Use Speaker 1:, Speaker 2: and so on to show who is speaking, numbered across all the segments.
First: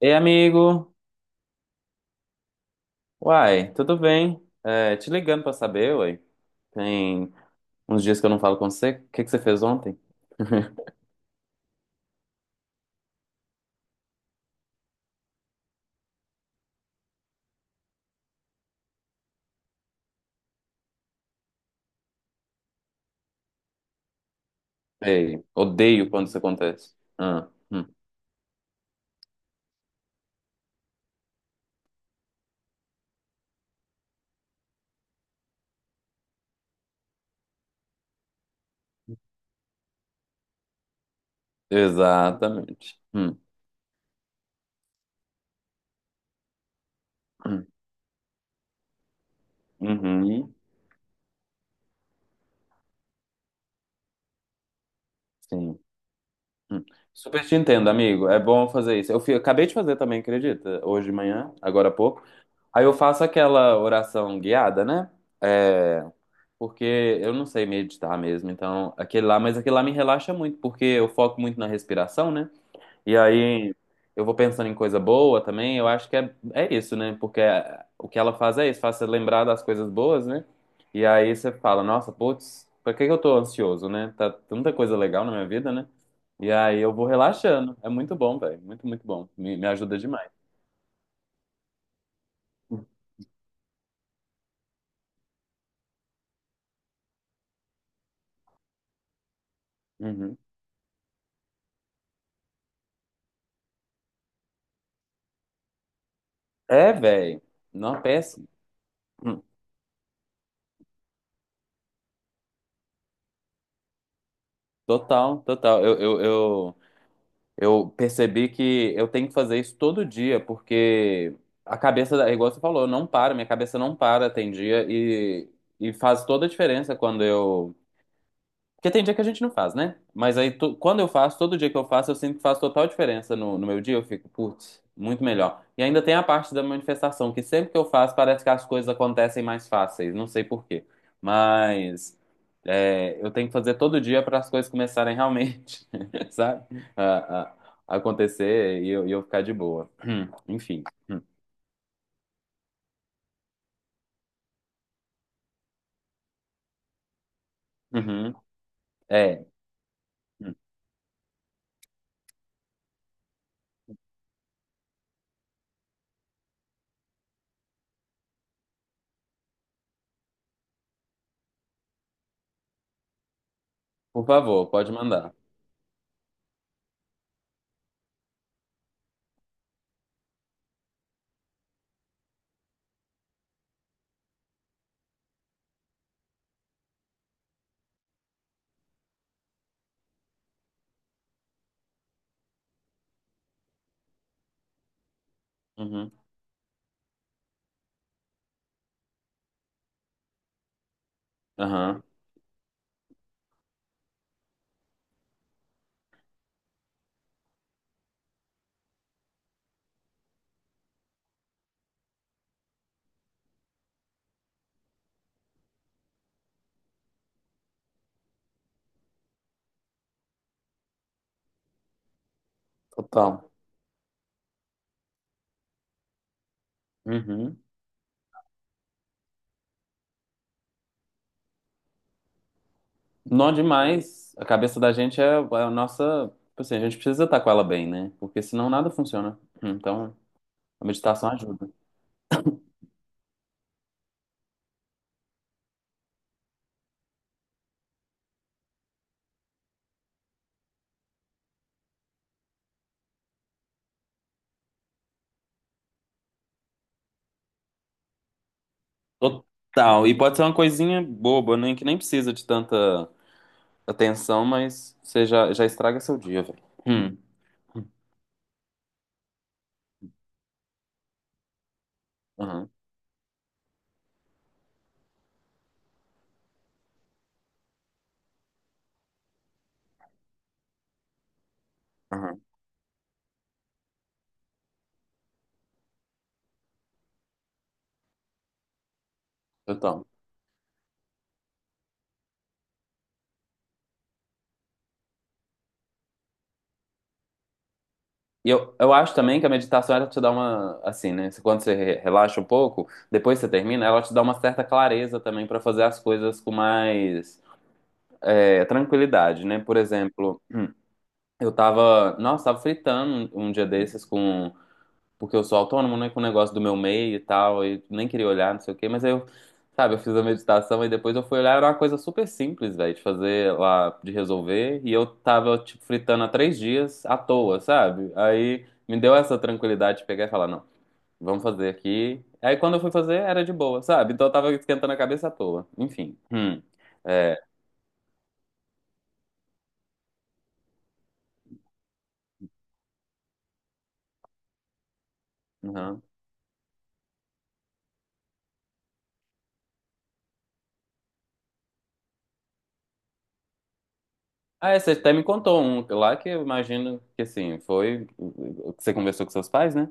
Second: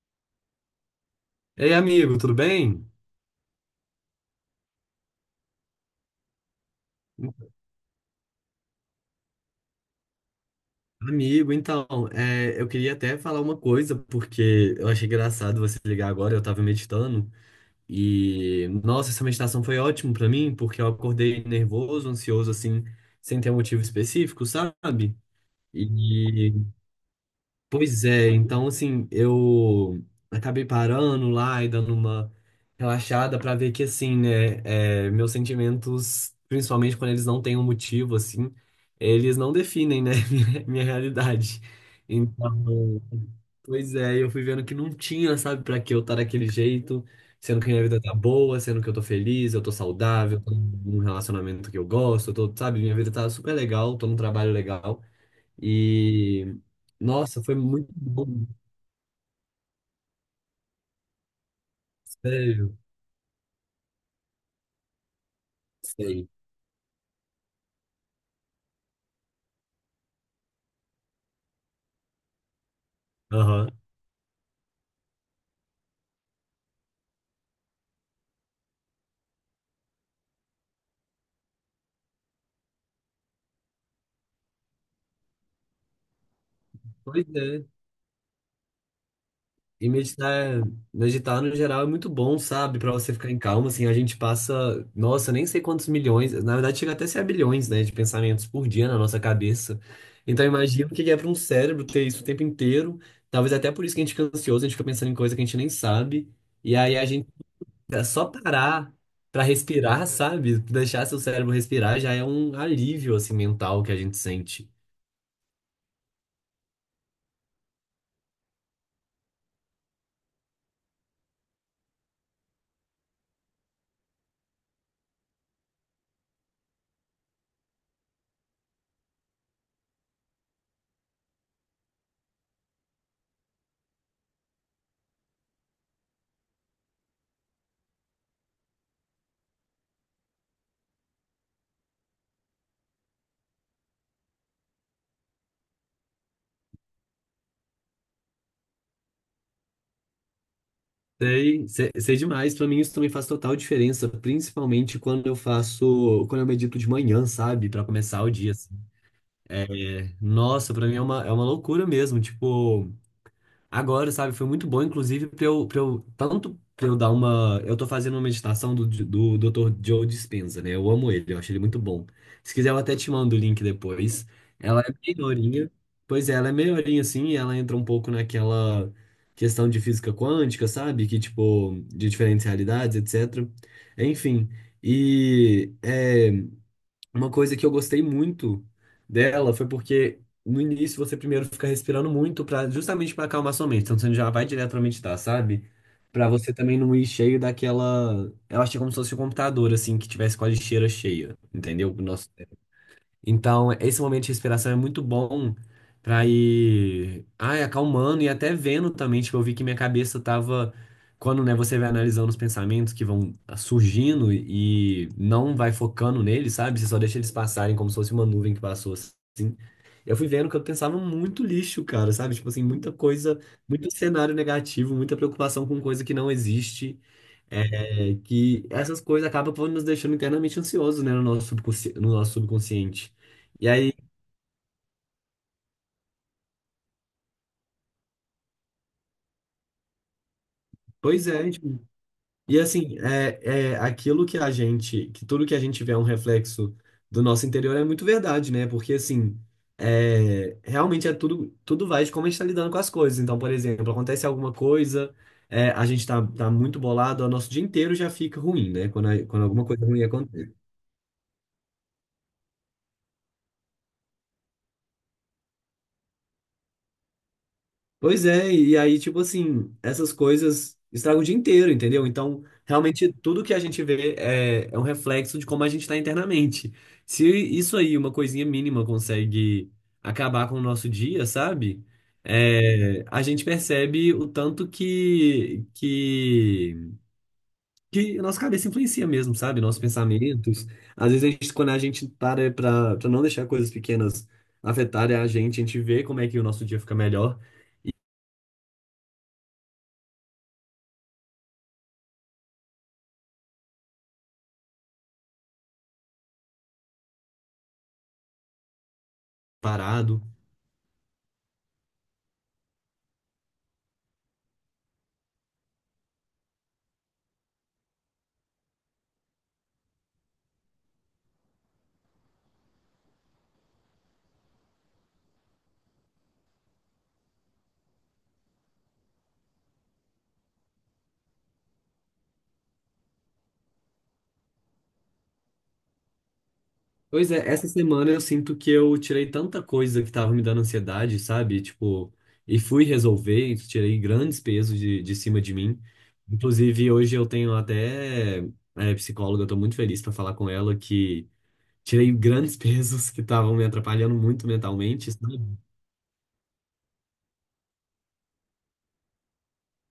Speaker 1: Ei, amigo.
Speaker 2: Ei, amigo, tudo bem?
Speaker 1: Uai, tudo bem? É, te ligando pra saber, uai. Tem uns dias que eu não falo com você. O que que você fez ontem?
Speaker 2: Amigo, então, eu queria até falar uma coisa, porque eu achei engraçado você ligar agora, eu tava meditando, e, nossa, essa meditação foi ótima pra mim, porque eu acordei nervoso, ansioso, assim, sem ter um motivo específico, sabe?
Speaker 1: Ei, odeio quando isso
Speaker 2: E
Speaker 1: acontece. Ah.
Speaker 2: Pois é, então assim, eu acabei parando lá e dando uma relaxada pra ver que assim, né, meus sentimentos, principalmente quando eles não têm um motivo, assim, eles não definem, né, minha realidade.
Speaker 1: Exatamente.
Speaker 2: Então, pois é, eu fui vendo que não tinha, sabe, pra que eu estar daquele jeito, sendo
Speaker 1: Hum.
Speaker 2: que minha vida tá boa, sendo que eu tô feliz, eu tô saudável, tô
Speaker 1: Uhum.
Speaker 2: num relacionamento que eu gosto, eu tô, sabe, minha vida tá super legal, tô num trabalho legal.
Speaker 1: Sim.
Speaker 2: E
Speaker 1: Hum.
Speaker 2: nossa,
Speaker 1: Super te
Speaker 2: foi
Speaker 1: entendo,
Speaker 2: muito
Speaker 1: amigo. É
Speaker 2: bom,
Speaker 1: bom fazer isso. Acabei de fazer também, acredita? Hoje de manhã, agora há pouco.
Speaker 2: sério,
Speaker 1: Aí eu faço aquela oração guiada, né? É,
Speaker 2: sei.
Speaker 1: Porque eu não sei meditar mesmo, então aquele lá, mas aquele lá me relaxa muito, porque eu foco muito na respiração, né? E
Speaker 2: Aham.
Speaker 1: aí eu vou pensando em coisa boa também, eu acho que é isso, né? O que ela faz é isso, faz você lembrar das coisas boas, né? E aí você fala, nossa, putz, pra que que eu tô ansioso, né? Tá tanta coisa legal na minha vida, né? E aí eu vou
Speaker 2: Pois é.
Speaker 1: relaxando, é muito bom, velho, muito, muito bom, me
Speaker 2: E
Speaker 1: ajuda demais.
Speaker 2: meditar, meditar no geral é muito bom, sabe? Pra você ficar em calma, assim, a gente passa, nossa, nem sei quantos milhões, na verdade chega até a ser a bilhões, né, de pensamentos por dia na nossa cabeça.
Speaker 1: Uhum.
Speaker 2: Então imagina o que é para um cérebro ter isso o tempo inteiro. Talvez até por isso que a gente fica ansioso, a gente fica pensando em coisa que a gente nem sabe. E
Speaker 1: É,
Speaker 2: aí a gente
Speaker 1: velho, não, é
Speaker 2: É só
Speaker 1: péssimo.
Speaker 2: parar
Speaker 1: Hum.
Speaker 2: pra respirar, sabe? Deixar seu cérebro respirar já é um alívio, assim, mental que a gente sente.
Speaker 1: Total, total. Eu percebi que eu tenho que fazer isso todo dia, porque a cabeça, igual você falou, não para, minha cabeça não para, tem dia, e faz toda a diferença quando eu porque tem dia que a gente não faz, né? Mas aí, quando eu faço, todo dia que eu faço, eu sinto que faz total diferença no meu dia. Eu fico, putz, muito melhor. E ainda tem a parte da manifestação, que sempre que eu faço, parece que as coisas acontecem mais fáceis. Não sei por quê. Mas é, eu tenho que fazer todo dia para as coisas começarem realmente, sabe? A, a- a acontecer e eu ficar de boa. Enfim. Hum.
Speaker 2: Sei, sei, sei demais. Pra mim isso também faz total diferença, principalmente quando eu faço, quando eu medito de manhã, sabe? Pra começar o
Speaker 1: Uhum.
Speaker 2: dia, assim.
Speaker 1: É.
Speaker 2: É,
Speaker 1: Hum.
Speaker 2: nossa, pra mim é uma loucura mesmo. Tipo, agora, sabe? Foi muito bom, inclusive, pra eu tanto pra eu dar uma. Eu tô fazendo uma meditação do doutor Joe Dispenza, né? Eu amo ele, eu acho ele muito bom. Se quiser, eu até te mando o link depois.
Speaker 1: Por favor,
Speaker 2: Ela
Speaker 1: pode
Speaker 2: é meia
Speaker 1: mandar.
Speaker 2: horinha. Pois é, ela é meia horinha assim, e ela entra um pouco naquela questão de física quântica, sabe? Que, tipo, de diferentes realidades, etc. Enfim. E. é, uma coisa que eu gostei muito dela foi porque no início você primeiro fica respirando muito para justamente para acalmar sua mente. Então você já vai direto para meditar, sabe?
Speaker 1: Uhum.
Speaker 2: Para você também não ir cheio daquela, eu achei como se fosse um computador assim que tivesse com a lixeira cheia, entendeu?
Speaker 1: Aham.
Speaker 2: Então, esse momento de respiração é muito bom pra ir, ai, acalmando e até vendo também, tipo, eu vi que minha cabeça tava, quando, né, você vai analisando os pensamentos que vão surgindo e não vai focando neles, sabe? Você só deixa eles passarem como se fosse uma nuvem que passou assim. Eu fui vendo que eu pensava muito lixo, cara, sabe? Tipo assim, muita coisa,
Speaker 1: Total.
Speaker 2: muito cenário negativo, muita preocupação com coisa que não existe.
Speaker 1: Uhum.
Speaker 2: É que essas coisas acabam por nos deixando internamente ansiosos, né, no nosso subconsciente.
Speaker 1: Nó
Speaker 2: E aí,
Speaker 1: demais. A cabeça da gente é, é a nossa. Tipo assim, a gente precisa estar com ela bem, né? Porque senão nada funciona. Então, a
Speaker 2: pois
Speaker 1: meditação
Speaker 2: é,
Speaker 1: ajuda.
Speaker 2: tipo, e assim, é aquilo que a gente, que tudo que a gente vê é um reflexo do nosso interior é muito verdade, né? Porque assim, é, realmente é tudo, tudo vai de como a gente está lidando com as coisas. Então, por exemplo, acontece alguma coisa, é, a gente tá muito bolado, o nosso dia inteiro já fica ruim, né? Quando, quando alguma coisa ruim.
Speaker 1: Total. E pode ser uma coisinha boba, né? Que nem precisa de tanta atenção, mas você já, já estraga seu dia, velho. Hum.
Speaker 2: Pois é, e aí, tipo assim, essas coisas estragam o dia inteiro, entendeu? Então,
Speaker 1: Aham,
Speaker 2: realmente, tudo que a gente vê é, é um reflexo de como a gente está internamente. Se isso aí, uma coisinha mínima, consegue acabar com o nosso dia, sabe?
Speaker 1: aham.
Speaker 2: É, a gente percebe o tanto que a nossa cabeça influencia mesmo, sabe? Nossos
Speaker 1: Total.
Speaker 2: pensamentos. Às vezes, a gente, quando a gente para pra não deixar coisas pequenas afetarem a gente vê como é que o nosso dia fica melhor,
Speaker 1: E eu acho também que a meditação ela te dá uma. Assim, né? Quando você relaxa um pouco, depois você termina, ela te dá uma certa clareza também pra fazer as coisas com mais é, tranquilidade, né? Por
Speaker 2: parado.
Speaker 1: exemplo. Eu tava, nossa, tava fritando um dia desses com, porque eu sou autônomo, né, com o negócio do meu meio e tal, e nem queria olhar, não sei o quê, mas aí eu, sabe, eu fiz a meditação e depois eu fui olhar, era uma coisa super simples, velho, de fazer lá, de resolver, e eu tava, tipo, fritando há 3 dias à toa, sabe? Aí me deu essa tranquilidade de pegar e falar, não, vamos fazer aqui. Aí quando eu fui fazer, era de boa, sabe? Então eu tava esquentando a cabeça à toa. Enfim. Hum.
Speaker 2: Pois
Speaker 1: É.
Speaker 2: é, essa semana eu sinto que eu tirei tanta coisa que tava me dando ansiedade, sabe? Tipo, e fui resolver, e tirei grandes pesos de cima de mim. Inclusive, hoje eu tenho até psicóloga, eu tô muito feliz pra falar com ela que tirei grandes pesos que estavam me atrapalhando muito
Speaker 1: Ah, é, você
Speaker 2: mentalmente,
Speaker 1: até me
Speaker 2: sabe?
Speaker 1: contou um lá que eu imagino que assim, foi o que você conversou com seus pais, né?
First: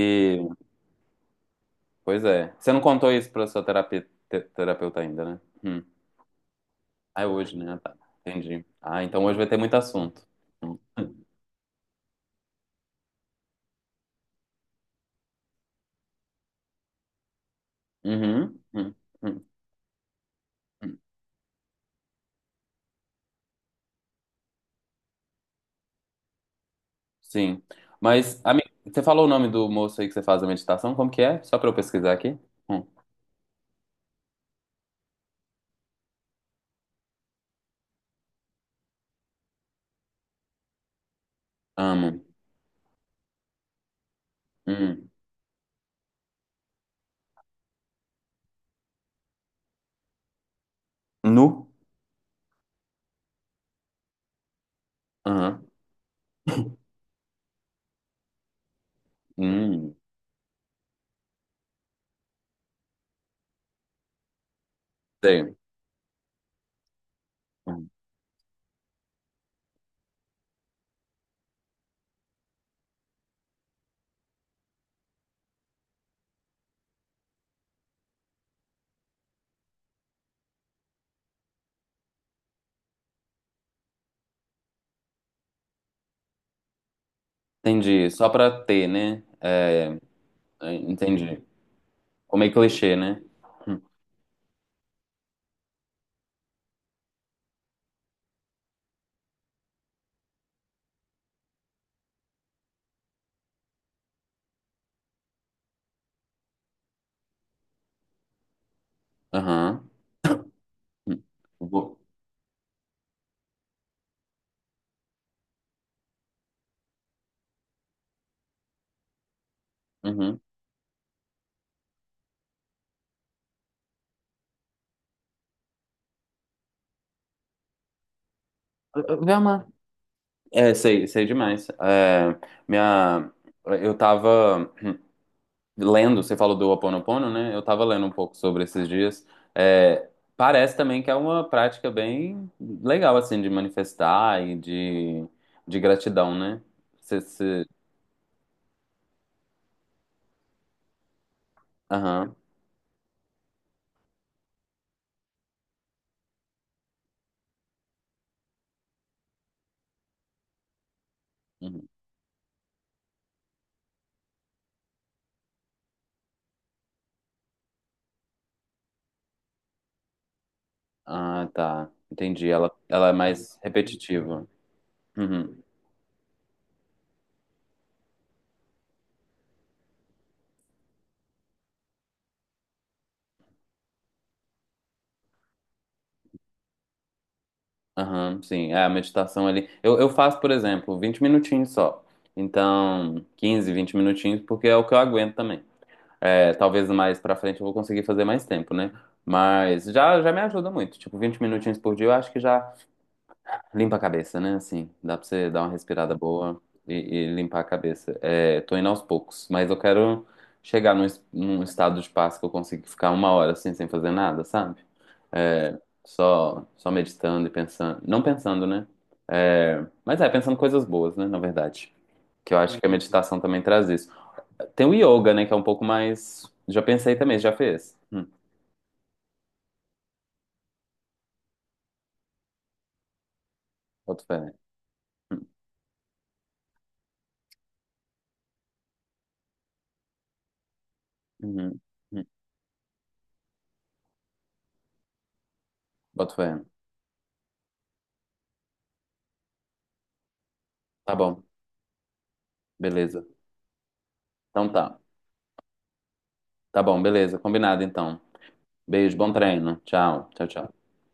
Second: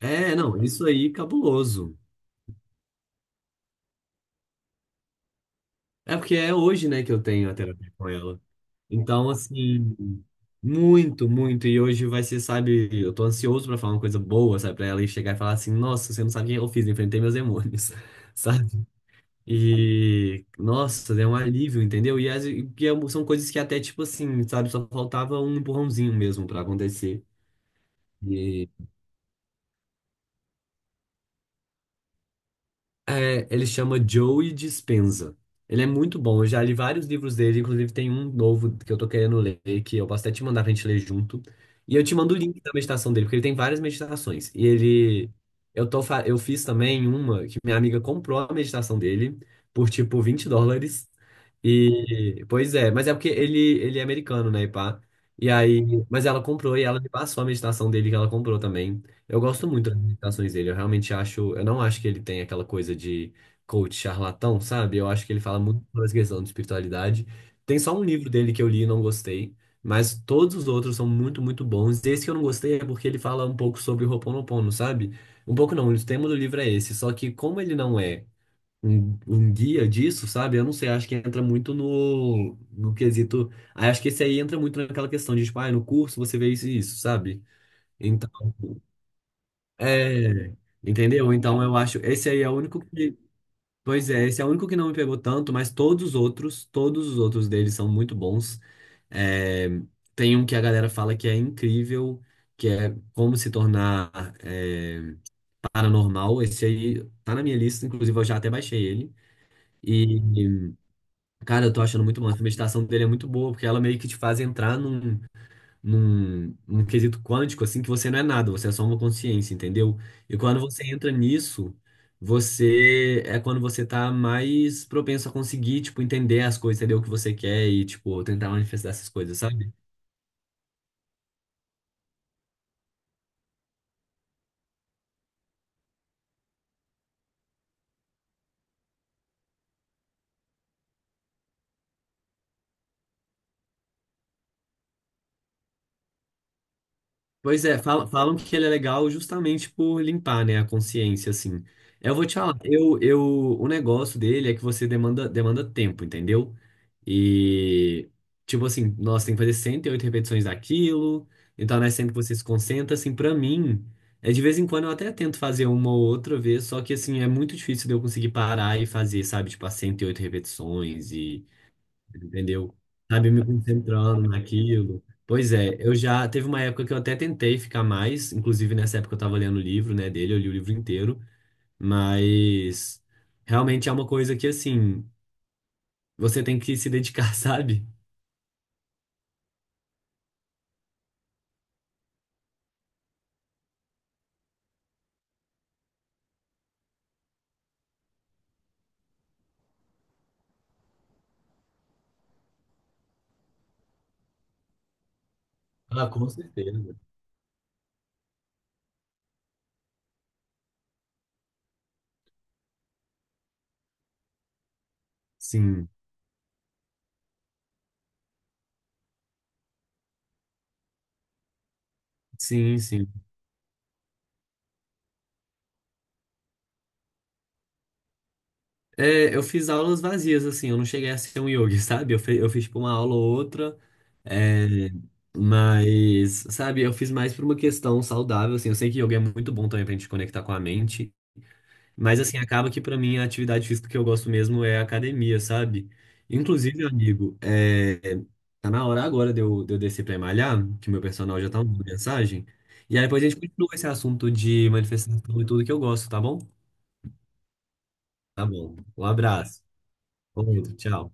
Speaker 2: É, não, isso aí, cabuloso.
Speaker 1: pois é. Você não contou isso pra sua terapeuta ainda, né? Hum.
Speaker 2: É porque é hoje, né, que
Speaker 1: Ah,
Speaker 2: eu
Speaker 1: é
Speaker 2: tenho a
Speaker 1: hoje, né? Ah,
Speaker 2: terapia
Speaker 1: tá.
Speaker 2: com ela.
Speaker 1: Entendi. Ah, então
Speaker 2: Então,
Speaker 1: hoje vai ter muito
Speaker 2: assim,
Speaker 1: assunto. Hum.
Speaker 2: muito, muito. E hoje vai ser, sabe, eu tô ansioso pra falar uma coisa boa, sabe, pra ela e chegar e falar assim: nossa, você não sabe o que eu fiz, enfrentei meus demônios,
Speaker 1: Uhum.
Speaker 2: sabe?
Speaker 1: Hum. Hum.
Speaker 2: E,
Speaker 1: Hum.
Speaker 2: nossa, é um alívio, entendeu? E e que são coisas que até, tipo assim, sabe, só faltava um empurrãozinho mesmo pra acontecer.
Speaker 1: Sim. Mas, amigo, você falou o nome do moço aí que você faz a meditação? Como que é? Só pra eu pesquisar aqui. Hum.
Speaker 2: É, ele chama Joey Dispenza. Ele é muito bom, eu já li vários livros dele, inclusive tem um novo que eu tô querendo ler, que eu posso até te mandar pra gente ler junto. E eu te
Speaker 1: Amo.
Speaker 2: mando o link da meditação dele, porque ele tem várias meditações. E
Speaker 1: Hum.
Speaker 2: ele. Eu fiz também uma que minha amiga comprou a meditação dele por tipo US$ 20.
Speaker 1: Nu?
Speaker 2: Pois é, mas é porque ele é americano, né, e pá. E
Speaker 1: Aham.
Speaker 2: aí. Mas ela comprou e ela me passou a meditação dele que ela comprou também. Eu gosto muito
Speaker 1: Hum.
Speaker 2: das imitações dele. Eu realmente acho. Eu não acho que ele tem aquela coisa de coach charlatão, sabe? Eu acho que ele
Speaker 1: Sei.
Speaker 2: fala muito sobre essa questão de espiritualidade. Tem
Speaker 1: Hum.
Speaker 2: só um livro dele que eu li e não gostei, mas todos os outros são muito, muito bons. Esse que eu não gostei é porque ele fala um pouco sobre o Ho'oponopono, sabe? Um pouco não, o tema do livro é esse. Só que como ele não é um, um guia disso, sabe? Eu não sei, acho que entra muito no quesito. Aí acho que esse aí entra muito naquela questão de, tipo, ah, no curso você vê isso e isso, sabe?
Speaker 1: Entendi. Só
Speaker 2: Então.
Speaker 1: pra ter, né? É.
Speaker 2: É,
Speaker 1: É,
Speaker 2: entendeu?
Speaker 1: entendi.
Speaker 2: Então eu acho, esse aí é
Speaker 1: Comer
Speaker 2: o único
Speaker 1: clichê,
Speaker 2: que,
Speaker 1: né? Hum.
Speaker 2: pois é, esse é o único que não me pegou tanto, mas todos os outros deles são muito bons. É, tem um que a galera fala que é incrível, que é Como Se Tornar é, Paranormal. Esse aí tá na minha lista, inclusive eu já até baixei ele.
Speaker 1: Aham.
Speaker 2: E,
Speaker 1: Hum.
Speaker 2: cara, eu tô
Speaker 1: vou-
Speaker 2: achando muito massa. A meditação dele é muito boa, porque ela meio que te faz entrar num num quesito quântico, assim, que você não é nada, você é só uma consciência, entendeu? E
Speaker 1: Uhum.
Speaker 2: quando você entra nisso, você é quando você tá mais propenso a conseguir, tipo, entender as coisas, entender o que você quer e, tipo, tentar manifestar essas coisas,
Speaker 1: Velma.
Speaker 2: sabe?
Speaker 1: É, sei, sei demais. É, minha, eu tava lendo, você falou do Ho Oponopono, né? Eu tava lendo um pouco sobre esses dias. É, parece também que é uma prática bem legal, assim, de manifestar e de gratidão, né? Você,
Speaker 2: Pois
Speaker 1: você...
Speaker 2: é, falam que ele é legal justamente por limpar, né, a consciência, assim. Eu vou te
Speaker 1: Aham.
Speaker 2: falar, eu, o negócio dele é que você demanda, demanda tempo, entendeu? E, tipo assim, nossa, tem que fazer 108 repetições daquilo, então não
Speaker 1: Uhum.
Speaker 2: é sempre que você se concentra, assim, pra mim, é de vez em quando eu até tento fazer uma ou outra vez, só que, assim, é muito difícil de eu conseguir parar e fazer, sabe, tipo, as 108 repetições
Speaker 1: Ah, tá. Entendi. Ela,
Speaker 2: entendeu?
Speaker 1: ela é
Speaker 2: Sabe, me
Speaker 1: mais
Speaker 2: concentrando
Speaker 1: repetitiva.
Speaker 2: naquilo. Pois
Speaker 1: Uhum.
Speaker 2: é, eu já teve uma época que eu até tentei ficar mais, inclusive nessa época eu tava lendo o livro, né, dele, eu li o livro inteiro, mas realmente é uma coisa que assim, você tem que se dedicar, sabe?
Speaker 1: Aham, sim, é a meditação ali. Eu faço, por exemplo, 20 minutinhos só. Então, 15 20 minutinhos, porque é o que eu aguento também. É, talvez mais pra frente eu vou conseguir fazer mais tempo, né? Mas já, já me ajuda muito. Tipo, 20 minutinhos por dia eu acho que já limpa a cabeça, né? Assim, dá pra você dar uma
Speaker 2: Ah,
Speaker 1: respirada
Speaker 2: com
Speaker 1: boa
Speaker 2: certeza.
Speaker 1: e limpar a cabeça. É, tô indo aos poucos, mas eu quero chegar num, num estado de paz que eu consiga ficar uma hora assim, sem fazer nada, sabe? É,
Speaker 2: Sim,
Speaker 1: só, só meditando e pensando. Não pensando, né? É, mas é, pensando coisas boas, né? Na verdade. Que eu acho
Speaker 2: sim,
Speaker 1: que a
Speaker 2: sim.
Speaker 1: meditação também traz isso. Tem o yoga, né? Que é um pouco mais. Já pensei também, já fez.
Speaker 2: É, eu fiz aulas vazias, assim, eu não cheguei a ser um yogi, sabe? Eu, eu fiz, tipo, uma aula ou outra,
Speaker 1: Boto fé.
Speaker 2: é, mas, sabe, eu fiz mais por uma questão saudável, assim, eu sei que yoga é muito bom também pra gente conectar com a mente,
Speaker 1: Uhum,
Speaker 2: mas,
Speaker 1: uhum,
Speaker 2: assim, acaba que pra mim a atividade física que eu gosto mesmo é a academia, sabe?
Speaker 1: boto fé.
Speaker 2: Inclusive, amigo, é, tá na hora agora de eu descer pra malhar, que meu
Speaker 1: Tá
Speaker 2: personal
Speaker 1: bom,
Speaker 2: já tá mandando mensagem, e aí depois
Speaker 1: beleza.
Speaker 2: a gente continua esse assunto
Speaker 1: Então
Speaker 2: de
Speaker 1: tá.
Speaker 2: manifestação e tudo que eu gosto, tá bom?
Speaker 1: Tá bom, beleza. Combinado então.
Speaker 2: Tá bom, um
Speaker 1: Beijo, bom
Speaker 2: abraço,
Speaker 1: treino. Tchau, tchau,
Speaker 2: outro,
Speaker 1: tchau.
Speaker 2: tchau.